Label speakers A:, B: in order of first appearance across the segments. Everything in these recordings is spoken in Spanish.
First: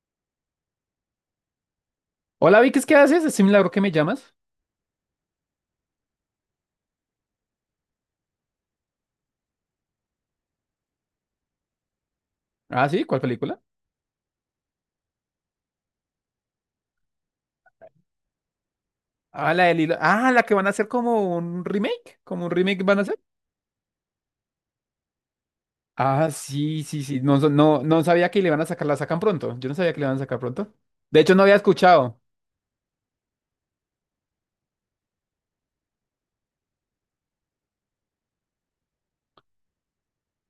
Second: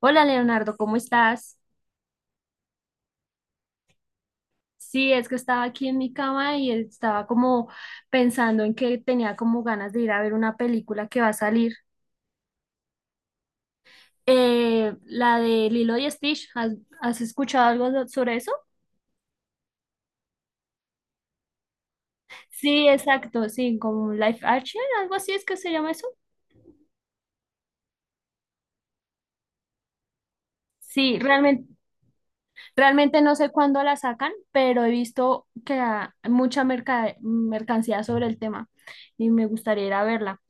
A: Hola Leonardo, ¿cómo estás?
B: Hola Vicky, ¿qué haces? Es un milagro que me llamas.
A: Sí, es que estaba aquí en mi cama y estaba como pensando en que tenía como ganas de ir a ver una película que va a salir.
B: Ah, sí, ¿cuál película?
A: La de Lilo y Stitch, ¿ has escuchado algo sobre eso?
B: Ah, la del hilo. Ah, la que van a hacer como un remake. Como un remake
A: Sí,
B: van a hacer.
A: exacto, sí, como Life Action, algo así es que se llama eso.
B: Ah, sí, sí, sí. No, no, no sabía que le iban a sacar, la sacan pronto. Yo no sabía que le iban a sacar pronto.
A: Sí,
B: De hecho, no había escuchado.
A: realmente no sé cuándo la sacan, pero he visto que hay mucha mercancía sobre el tema y me gustaría ir a verla.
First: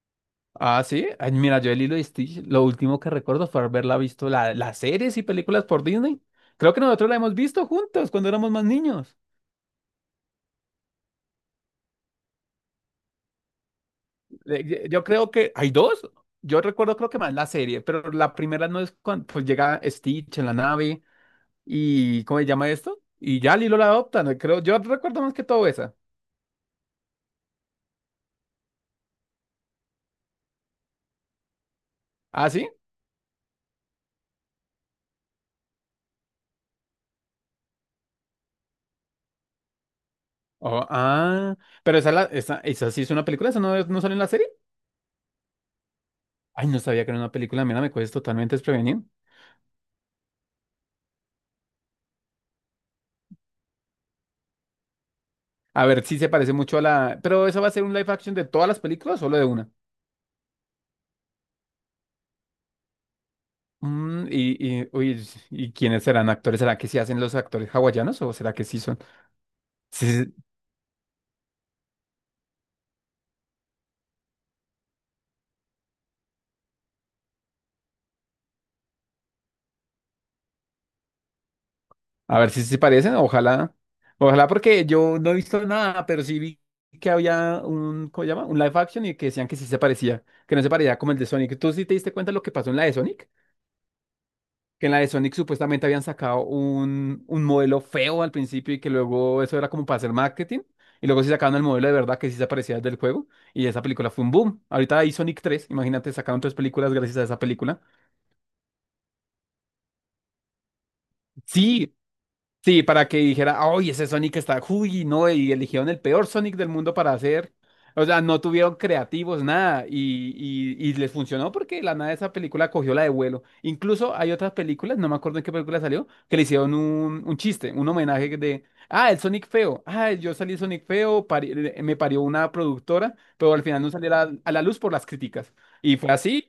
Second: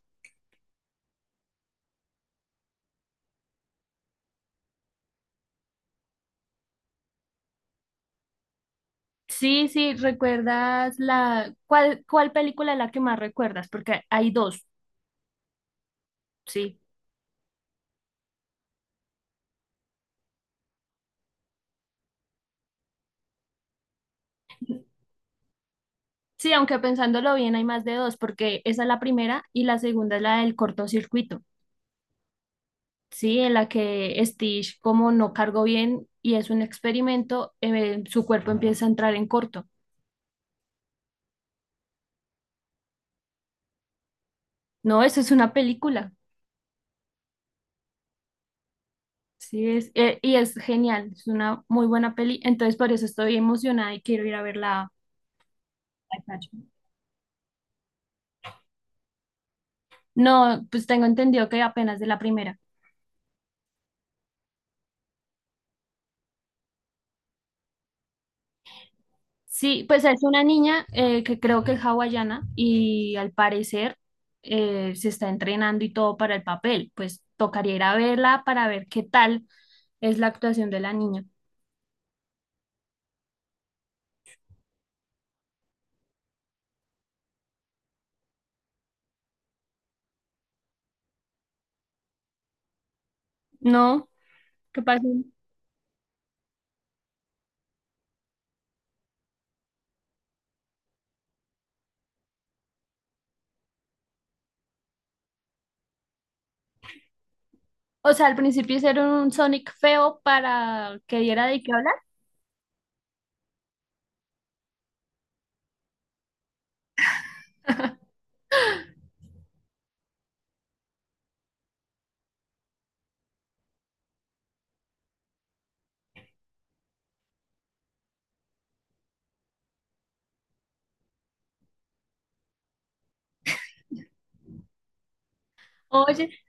B: Ah, sí. Ay, mira, yo el hilo de Stitch, lo último que recuerdo fue haberla visto las series y películas por Disney. Creo que nosotros la hemos visto juntos cuando éramos más niños.
A: Sí, sí, ¿recuerdas la cuál película es la que más recuerdas? Porque hay 2,
B: Yo creo que hay dos. Yo
A: sí.
B: recuerdo creo que más la serie, pero la primera no es cuando pues, llega Stitch en la nave. ¿Y cómo se llama esto? Y ya Lilo la adopta, no creo. Yo recuerdo más que todo esa.
A: Sí, aunque pensándolo bien hay más de 2, porque esa es la primera y la segunda es la del cortocircuito.
B: ¿Ah, sí?
A: Sí, en la que Stitch como no cargó bien y es un experimento, su cuerpo empieza a entrar en corto.
B: Oh, ah, pero esa sí es una película, esa no, no sale en la serie.
A: No, eso es una película.
B: Ay, no sabía que era una película, mira, me coges totalmente desprevenido.
A: Sí, es y es genial, es una muy buena peli, entonces por eso estoy emocionada y quiero ir a verla.
B: A ver, sí se parece mucho a la. Pero ¿esa va a ser un live action de todas las películas o solo de una?
A: No, pues tengo entendido que apenas de la primera.
B: Uy, ¿y quiénes serán actores? ¿Será que sí hacen los actores hawaianos o será que sí son?
A: Sí, pues es
B: Sí.
A: una niña que creo que es hawaiana y al parecer se está entrenando y todo para el papel. Pues tocaría ir a verla para ver qué tal es la actuación de la niña.
B: A ver si se parecen, ojalá. Ojalá porque yo no he visto nada, pero sí vi que había un, ¿cómo se llama? Un live action y que decían que sí se parecía, que no se parecía como el de Sonic. ¿Tú sí te diste cuenta de lo que pasó en la de Sonic?
A: ¿No? ¿Qué
B: Que en la
A: pasó?
B: de Sonic supuestamente habían sacado un modelo feo al principio y que luego eso era como para hacer marketing. Y luego sí sacaron el modelo de verdad que sí se parecía al del juego. Y esa película fue un boom. Ahorita hay Sonic 3, imagínate, sacaron tres películas gracias a esa película.
A: O sea, al principio hicieron un Sonic feo para que diera de qué hablar.
B: Sí. Sí, para que dijera, ¡ay, ese Sonic está, uy, no! Y eligieron el peor Sonic del mundo para hacer. O sea, no tuvieron creativos, nada. Y les funcionó porque de la nada esa película cogió la de vuelo. Incluso hay otras películas, no me acuerdo en qué película salió, que le hicieron un chiste, un homenaje de, ah, el Sonic feo. Ah, yo salí Sonic feo, me parió una productora, pero al final no salió a la luz por las críticas. Y fue
A: Oye,
B: así.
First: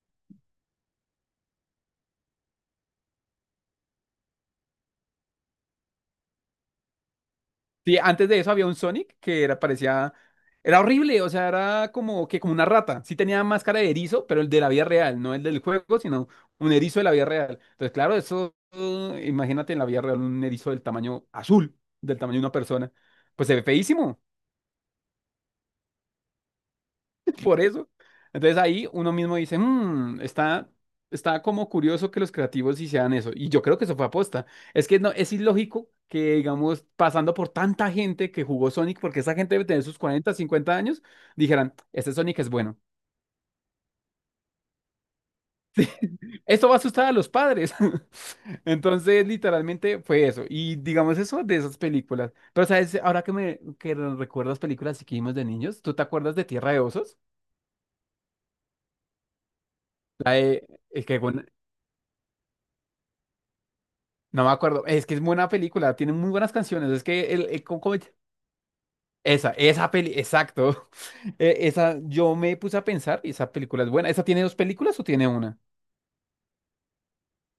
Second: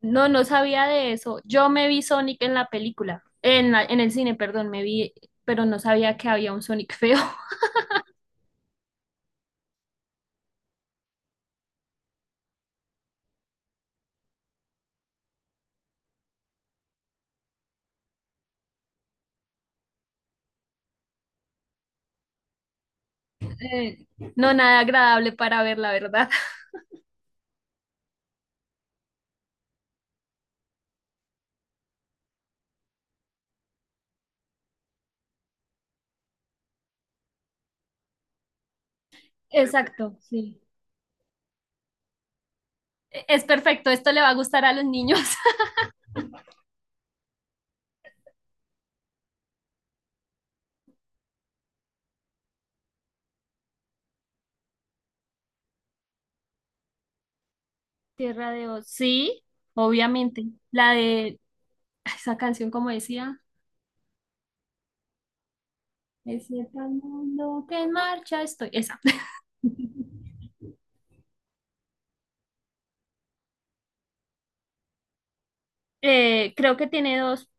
A: no, no sabía de eso. Yo me vi Sonic en la película, en en el cine, perdón, me vi, pero no sabía que había un Sonic feo.
B: Sí, antes de eso había un Sonic que era, parecía, era horrible, o sea, era como que como una rata. Sí tenía máscara de erizo, pero el de la vida real, no el del juego, sino un erizo de la vida real. Entonces, claro, eso, imagínate en la vida real un erizo del tamaño azul, del tamaño de una persona. Pues se ve
A: Eh,
B: feísimo.
A: no, nada agradable para ver, la verdad.
B: Por eso. Entonces ahí uno mismo dice, "Mm, está como curioso que los creativos hicieran eso. Y yo creo que eso fue aposta. Es que no, es ilógico que, digamos, pasando por tanta gente que jugó Sonic, porque esa gente debe tener sus
A: Exacto,
B: 40
A: sí.
B: 50 años, dijeran, este Sonic es bueno.
A: Es perfecto, esto le va a gustar a los niños.
B: Esto va a asustar a los padres. Entonces, literalmente fue eso. Y digamos eso de esas películas. Pero, ¿sabes? Ahora que me que recuerdas películas que vimos de niños, ¿tú te acuerdas de Tierra de Osos?
A: Tierra de Oz. Sí,
B: La
A: obviamente.
B: de-
A: La
B: que,
A: de
B: bueno.
A: esa canción, como decía,
B: No me acuerdo. Es que es buena película, tiene muy
A: es
B: buenas
A: el
B: canciones. Es que
A: mundo
B: ¿cómo-
A: que en
B: cómo es?
A: marcha estoy. Esa.
B: Esa peli, exacto. Esa, yo me puse a pensar y esa película es buena. ¿Esa tiene dos películas o tiene una?
A: Creo que tiene 2,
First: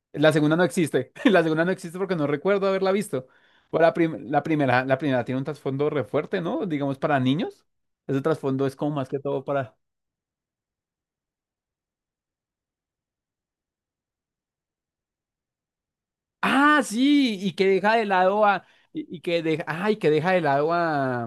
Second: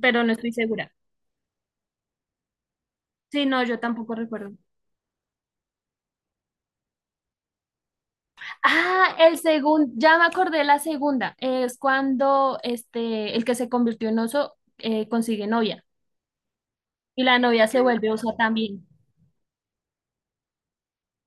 A: pero
B: La
A: no estoy
B: segunda no
A: segura.
B: existe. La segunda no existe porque no recuerdo haberla visto.
A: Sí, no, yo
B: O la,
A: tampoco
B: prim-
A: recuerdo.
B: la primera tiene un trasfondo re fuerte, ¿no? Digamos para niños. Ese trasfondo es como más
A: Ah,
B: que
A: el
B: todo para.
A: segundo, ya me acordé la segunda. Es cuando este, el que se convirtió en oso consigue novia
B: Ah,
A: y
B: sí,
A: la
B: y que
A: novia se
B: deja de
A: vuelve oso
B: lado a,
A: también.
B: y que deja de lado a,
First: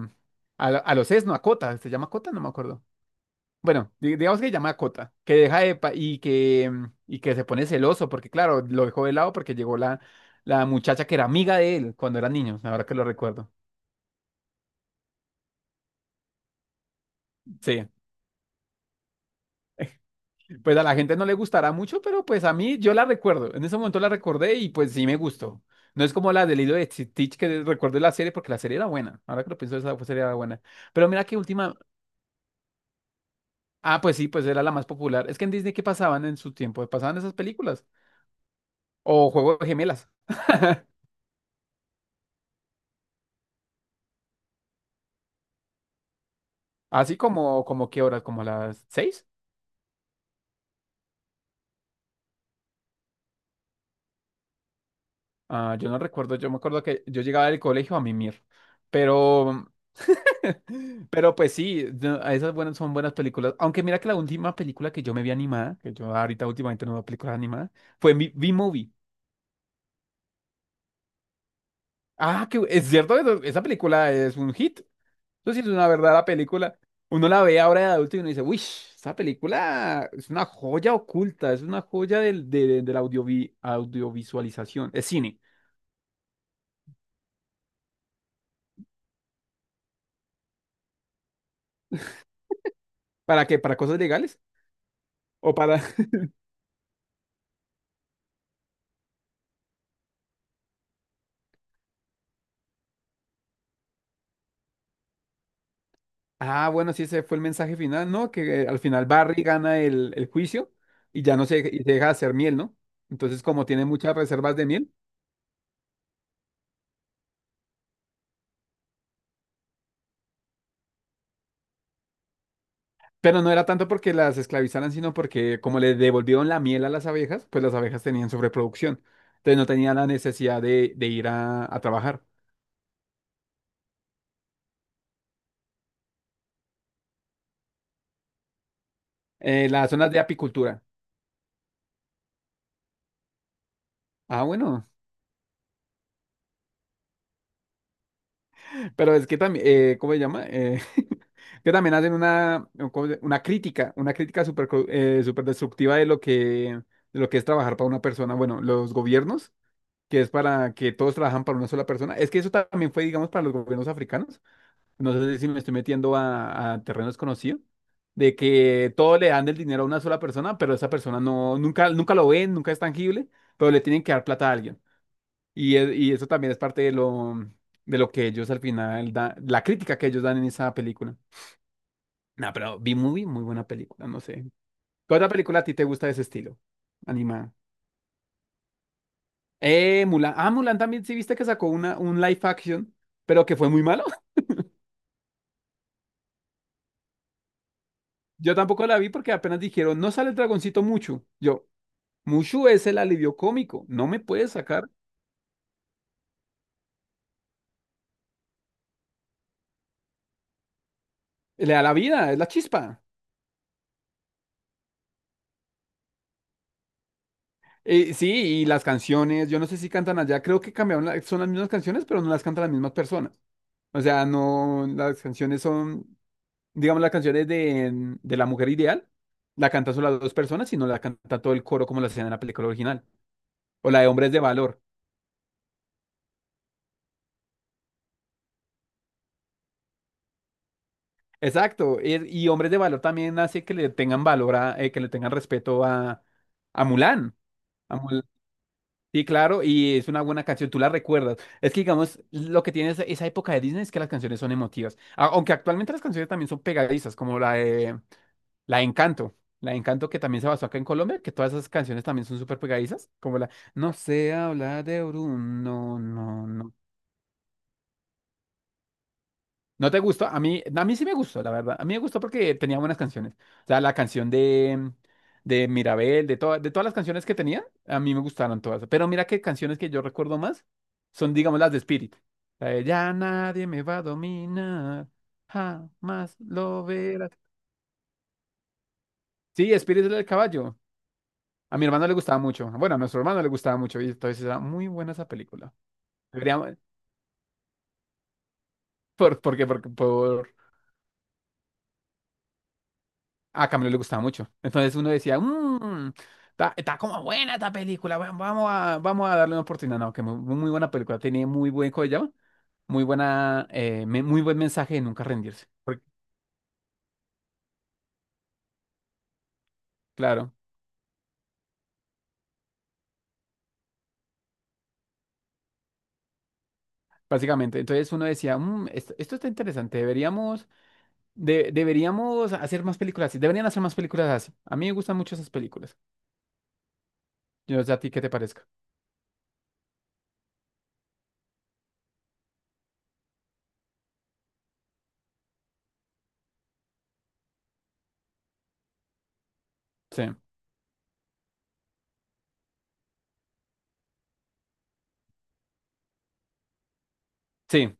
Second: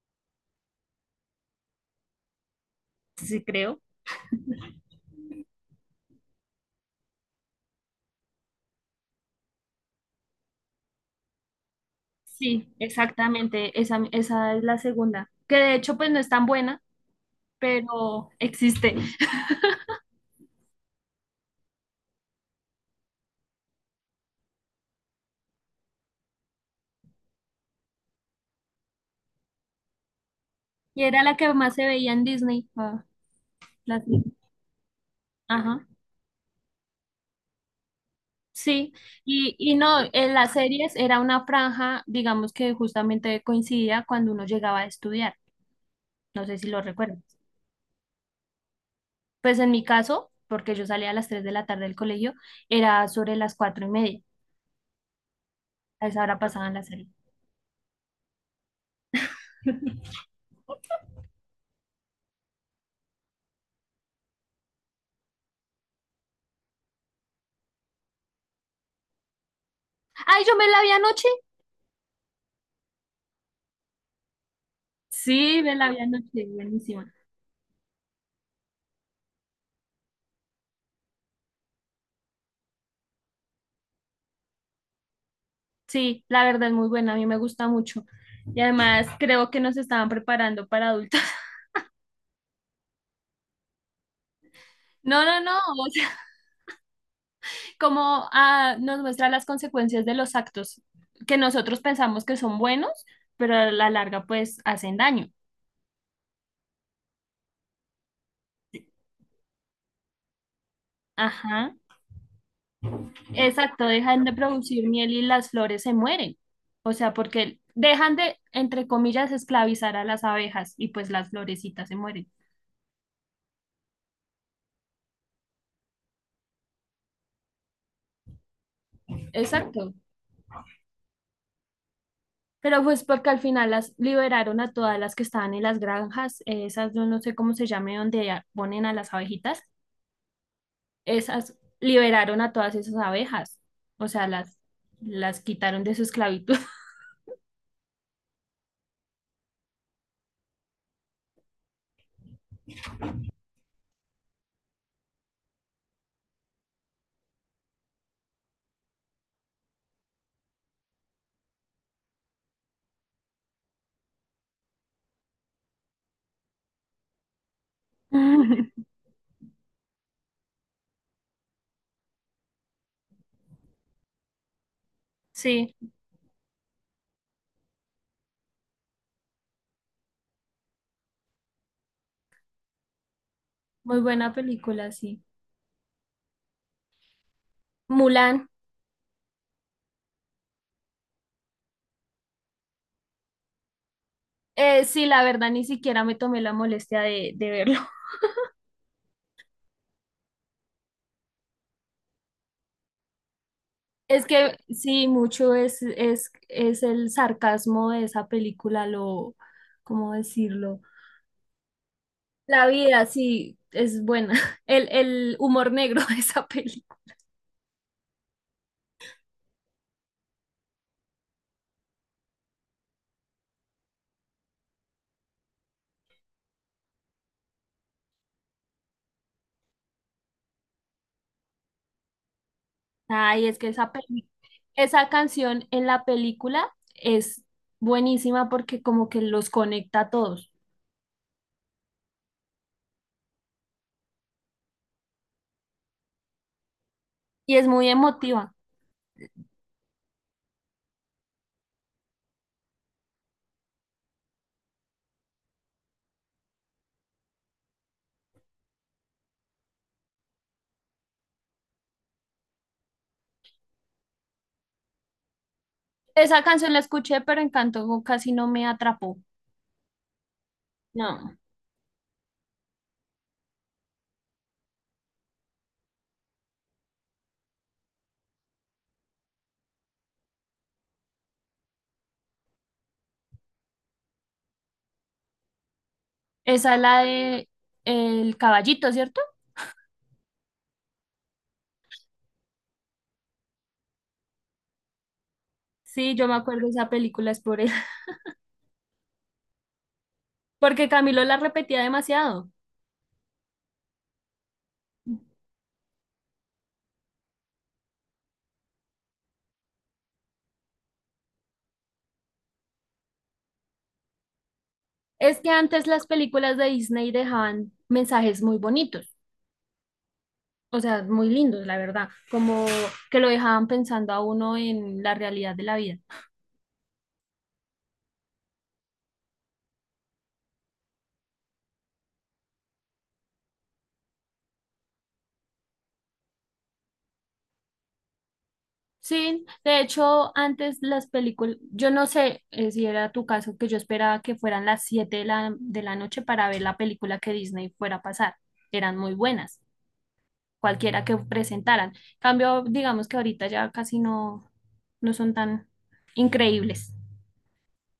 B: a los Esno, a Cota. ¿Se llama Cota? No me acuerdo.
A: Sí, creo.
B: Bueno, digamos que llama a Cota, que deja de y que, y que se pone celoso, porque claro, lo dejó de lado porque llegó la muchacha que era amiga de él cuando eran niños,
A: Sí,
B: ahora que lo recuerdo.
A: exactamente, esa es la segunda, que de hecho pues no es tan buena,
B: Sí,
A: pero existe.
B: pues a la gente no le gustará mucho, pero pues a mí yo la recuerdo. En ese momento la recordé y pues sí me gustó. No es como la del hilo de Stitch que recuerdo la serie, porque la serie era buena. Ahora que lo pienso, esa serie era buena.
A: Y
B: Pero
A: era
B: mira
A: la
B: que
A: que más
B: última.
A: se veía en Disney.
B: Ah,
A: La-
B: pues sí, pues era la más popular. Es que en Disney, ¿qué
A: ajá,
B: pasaban en su tiempo? Pasaban esas películas.
A: sí,
B: O Juego de
A: y no,
B: Gemelas.
A: en las series era una franja, digamos que justamente coincidía cuando uno llegaba a estudiar, no sé si lo
B: Así
A: recuerdas.
B: como, como qué horas, como a las 6.
A: Pues en mi caso, porque yo salía a las 3 de la tarde del colegio, era sobre las 4 y media,
B: Ah, yo no
A: a esa
B: recuerdo,
A: hora
B: yo me
A: pasaban la
B: acuerdo que
A: serie.
B: yo llegaba del colegio a mimir. Pero, pero pues sí, no, esas buenas son buenas películas. Aunque mira que la última película que yo me vi animada, que yo ahorita últimamente no veo películas animadas, fue mi B-Movie.
A: ¡Ay, yo me la vi anoche!
B: Ah, que es cierto, esa película es un hit. Eso sí
A: Sí,
B: es
A: me
B: una
A: la vi
B: verdadera
A: anoche,
B: película.
A: buenísima.
B: Uno la ve ahora de adulto y uno dice, uy, esa película es una joya oculta, es una joya de la audiovisualización, es cine.
A: Sí, la verdad es muy buena, a mí me gusta mucho. Y además creo que nos estaban preparando para adultos.
B: ¿Para qué? ¿Para cosas legales?
A: No, no,
B: ¿O
A: no,
B: para...?
A: o sea, como ah, nos muestra las consecuencias de los actos que nosotros pensamos que son buenos, pero a la larga pues hacen daño.
B: Ah, bueno, sí, ese fue el mensaje final, ¿no? Que al final Barry gana el juicio y ya no se,
A: Ajá,
B: y se deja de hacer miel, ¿no? Entonces, como tiene
A: exacto,
B: muchas
A: dejan de
B: reservas de
A: producir
B: miel,
A: miel y las flores se mueren. O sea, porque dejan de, entre comillas, esclavizar a las abejas y pues las florecitas se mueren.
B: pero no era tanto porque las esclavizaran, sino porque como le devolvieron la miel a las abejas, pues las abejas tenían sobreproducción. Entonces no
A: Exacto.
B: tenían la necesidad de ir a trabajar.
A: Pero pues porque al final las liberaron a todas las que estaban en las granjas, esas yo no sé cómo se llame, donde ponen a las abejitas,
B: Las zonas de apicultura.
A: esas liberaron a todas esas abejas, o sea,
B: Ah,
A: las,
B: bueno.
A: las quitaron de su esclavitud.
B: Pero es que también, ¿cómo se llama? Que también hacen una, ¿cómo una crítica súper destructiva de lo que es trabajar para una persona. Bueno, los gobiernos, que es para que todos trabajan para una sola persona. Es que eso también fue, digamos, para los gobiernos africanos. No sé si me estoy metiendo a terreno desconocido, de que todo le dan el dinero a una sola persona, pero esa persona no, nunca, nunca lo ven, nunca es tangible, pero le tienen que dar plata a alguien.
A: Sí,
B: Y eso también es parte de lo que ellos al final dan, la crítica que ellos dan en esa película. No, pero B-Movie, muy buena
A: muy
B: película, no
A: buena
B: sé.
A: película,
B: ¿Qué
A: sí.
B: otra película a ti te gusta de ese estilo? Animada.
A: Mulan,
B: Mulan. Ah, Mulan también, sí viste que sacó un live action, pero que fue muy malo.
A: sí, la verdad ni siquiera me tomé la molestia de verlo.
B: Yo tampoco la vi porque apenas dijeron, no sale el dragoncito Mushu. Yo, Mushu es el alivio cómico, no me
A: Es
B: puedes
A: que
B: sacar.
A: sí, mucho es el sarcasmo de esa película, lo, ¿cómo decirlo?
B: Le da la vida, es la
A: La
B: chispa.
A: vida, sí, es buena. El humor negro de esa película.
B: Sí, y las canciones, yo no sé si cantan allá, creo que cambiaron, son las mismas canciones, pero no las cantan las mismas personas. O sea, no, las canciones son, digamos, las canciones de La Mujer Ideal, la cantan solo las dos personas, sino la canta todo el coro como la hacían en la película original.
A: Ay, es que
B: O
A: esa
B: la de Hombres de Valor.
A: esa canción en la película es buenísima porque como que los conecta a todos
B: Exacto. Y Hombres de Valor también hace que le tengan valor a, que le tengan respeto a, Mulan.
A: y es muy
B: A Mul-
A: emotiva.
B: Sí, claro, y es una buena canción, tú la recuerdas. Es que, digamos, lo que tiene esa, esa época de Disney es que las canciones son emotivas. Aunque actualmente las canciones también son pegadizas, como La de Encanto. La de Encanto que también se basó acá en Colombia, que todas esas canciones también son súper pegadizas, como la. No sé hablar de Orun, no,
A: Esa
B: no, no.
A: canción la escuché, pero Encanto casi no me atrapó.
B: ¿No te gustó? A mí sí me
A: No,
B: gustó, la verdad. A mí me gustó porque tenía buenas canciones. O sea, la canción de Mirabel, de todas las canciones que tenía, a mí me gustaron todas. Pero mira que canciones que yo recuerdo más son, digamos, las de Spirit. La de, ya nadie me va a dominar, jamás
A: esa es
B: lo
A: la
B: verás.
A: de El Caballito, ¿cierto?
B: Sí, Spirit es el del caballo. A mi hermano le gustaba mucho. Bueno, a nuestro hermano le gustaba mucho. Y entonces era muy buena esa película.
A: Sí, yo me acuerdo de
B: Deberíamos.
A: esa película, es por él,
B: Porque por.
A: porque Camilo la repetía demasiado.
B: A Camilo le gustaba mucho. Entonces uno decía, está como buena esta película. Vamos a, darle una oportunidad. No, que muy, muy buena película. Tenía muy buen, ¿cómo se llama? Muy buena, muy buen mensaje de nunca
A: Es que
B: rendirse.
A: antes
B: Porque,
A: las películas de Disney dejaban mensajes muy bonitos.
B: claro,
A: O sea, muy lindos, la verdad, como que lo dejaban pensando a uno en la realidad de la vida.
B: básicamente. Entonces uno decía, esto está interesante. Deberíamos hacer más películas así. Deberían hacer más películas así. A mí me gustan mucho esas películas. Yo no sé a ti qué te parezca.
A: Sí, de hecho, antes las películas, yo no sé si era tu caso, que yo esperaba que fueran las 7 de de la noche para ver la película que Disney fuera a pasar. Eran muy buenas,
B: Sí.
A: cualquiera que presentaran. Cambio, digamos que ahorita ya casi no son tan increíbles.
B: Sí,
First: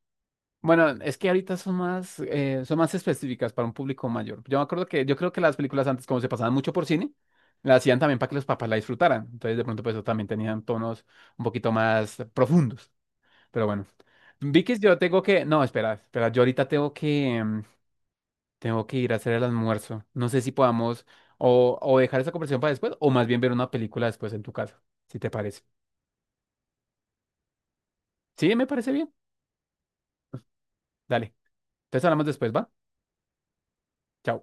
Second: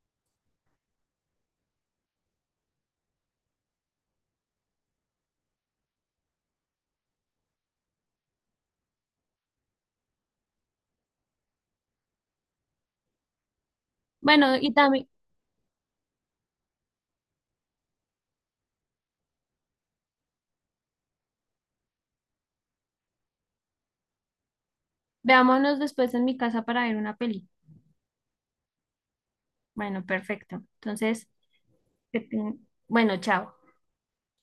B: bueno, es que ahorita son más específicas para un público mayor. Yo me acuerdo que, yo creo que las películas antes, como se pasaban mucho por cine, las hacían también para que los papás la disfrutaran. Entonces, de pronto, pues, eso también tenían tonos un poquito más profundos. Pero bueno,
A: Bueno, y
B: Vicky, yo
A: también,
B: tengo que, no, espera, espera, yo ahorita tengo que ir a hacer el almuerzo. No sé si podamos o dejar esa conversación para después, o más bien ver una película después en tu casa, si te parece.
A: veámonos después en mi casa para ver una peli.
B: Sí, me parece bien.
A: Bueno, perfecto. Entonces,
B: Dale, entonces
A: que
B: hablamos después, ¿va?
A: bueno, chao.
B: Chao.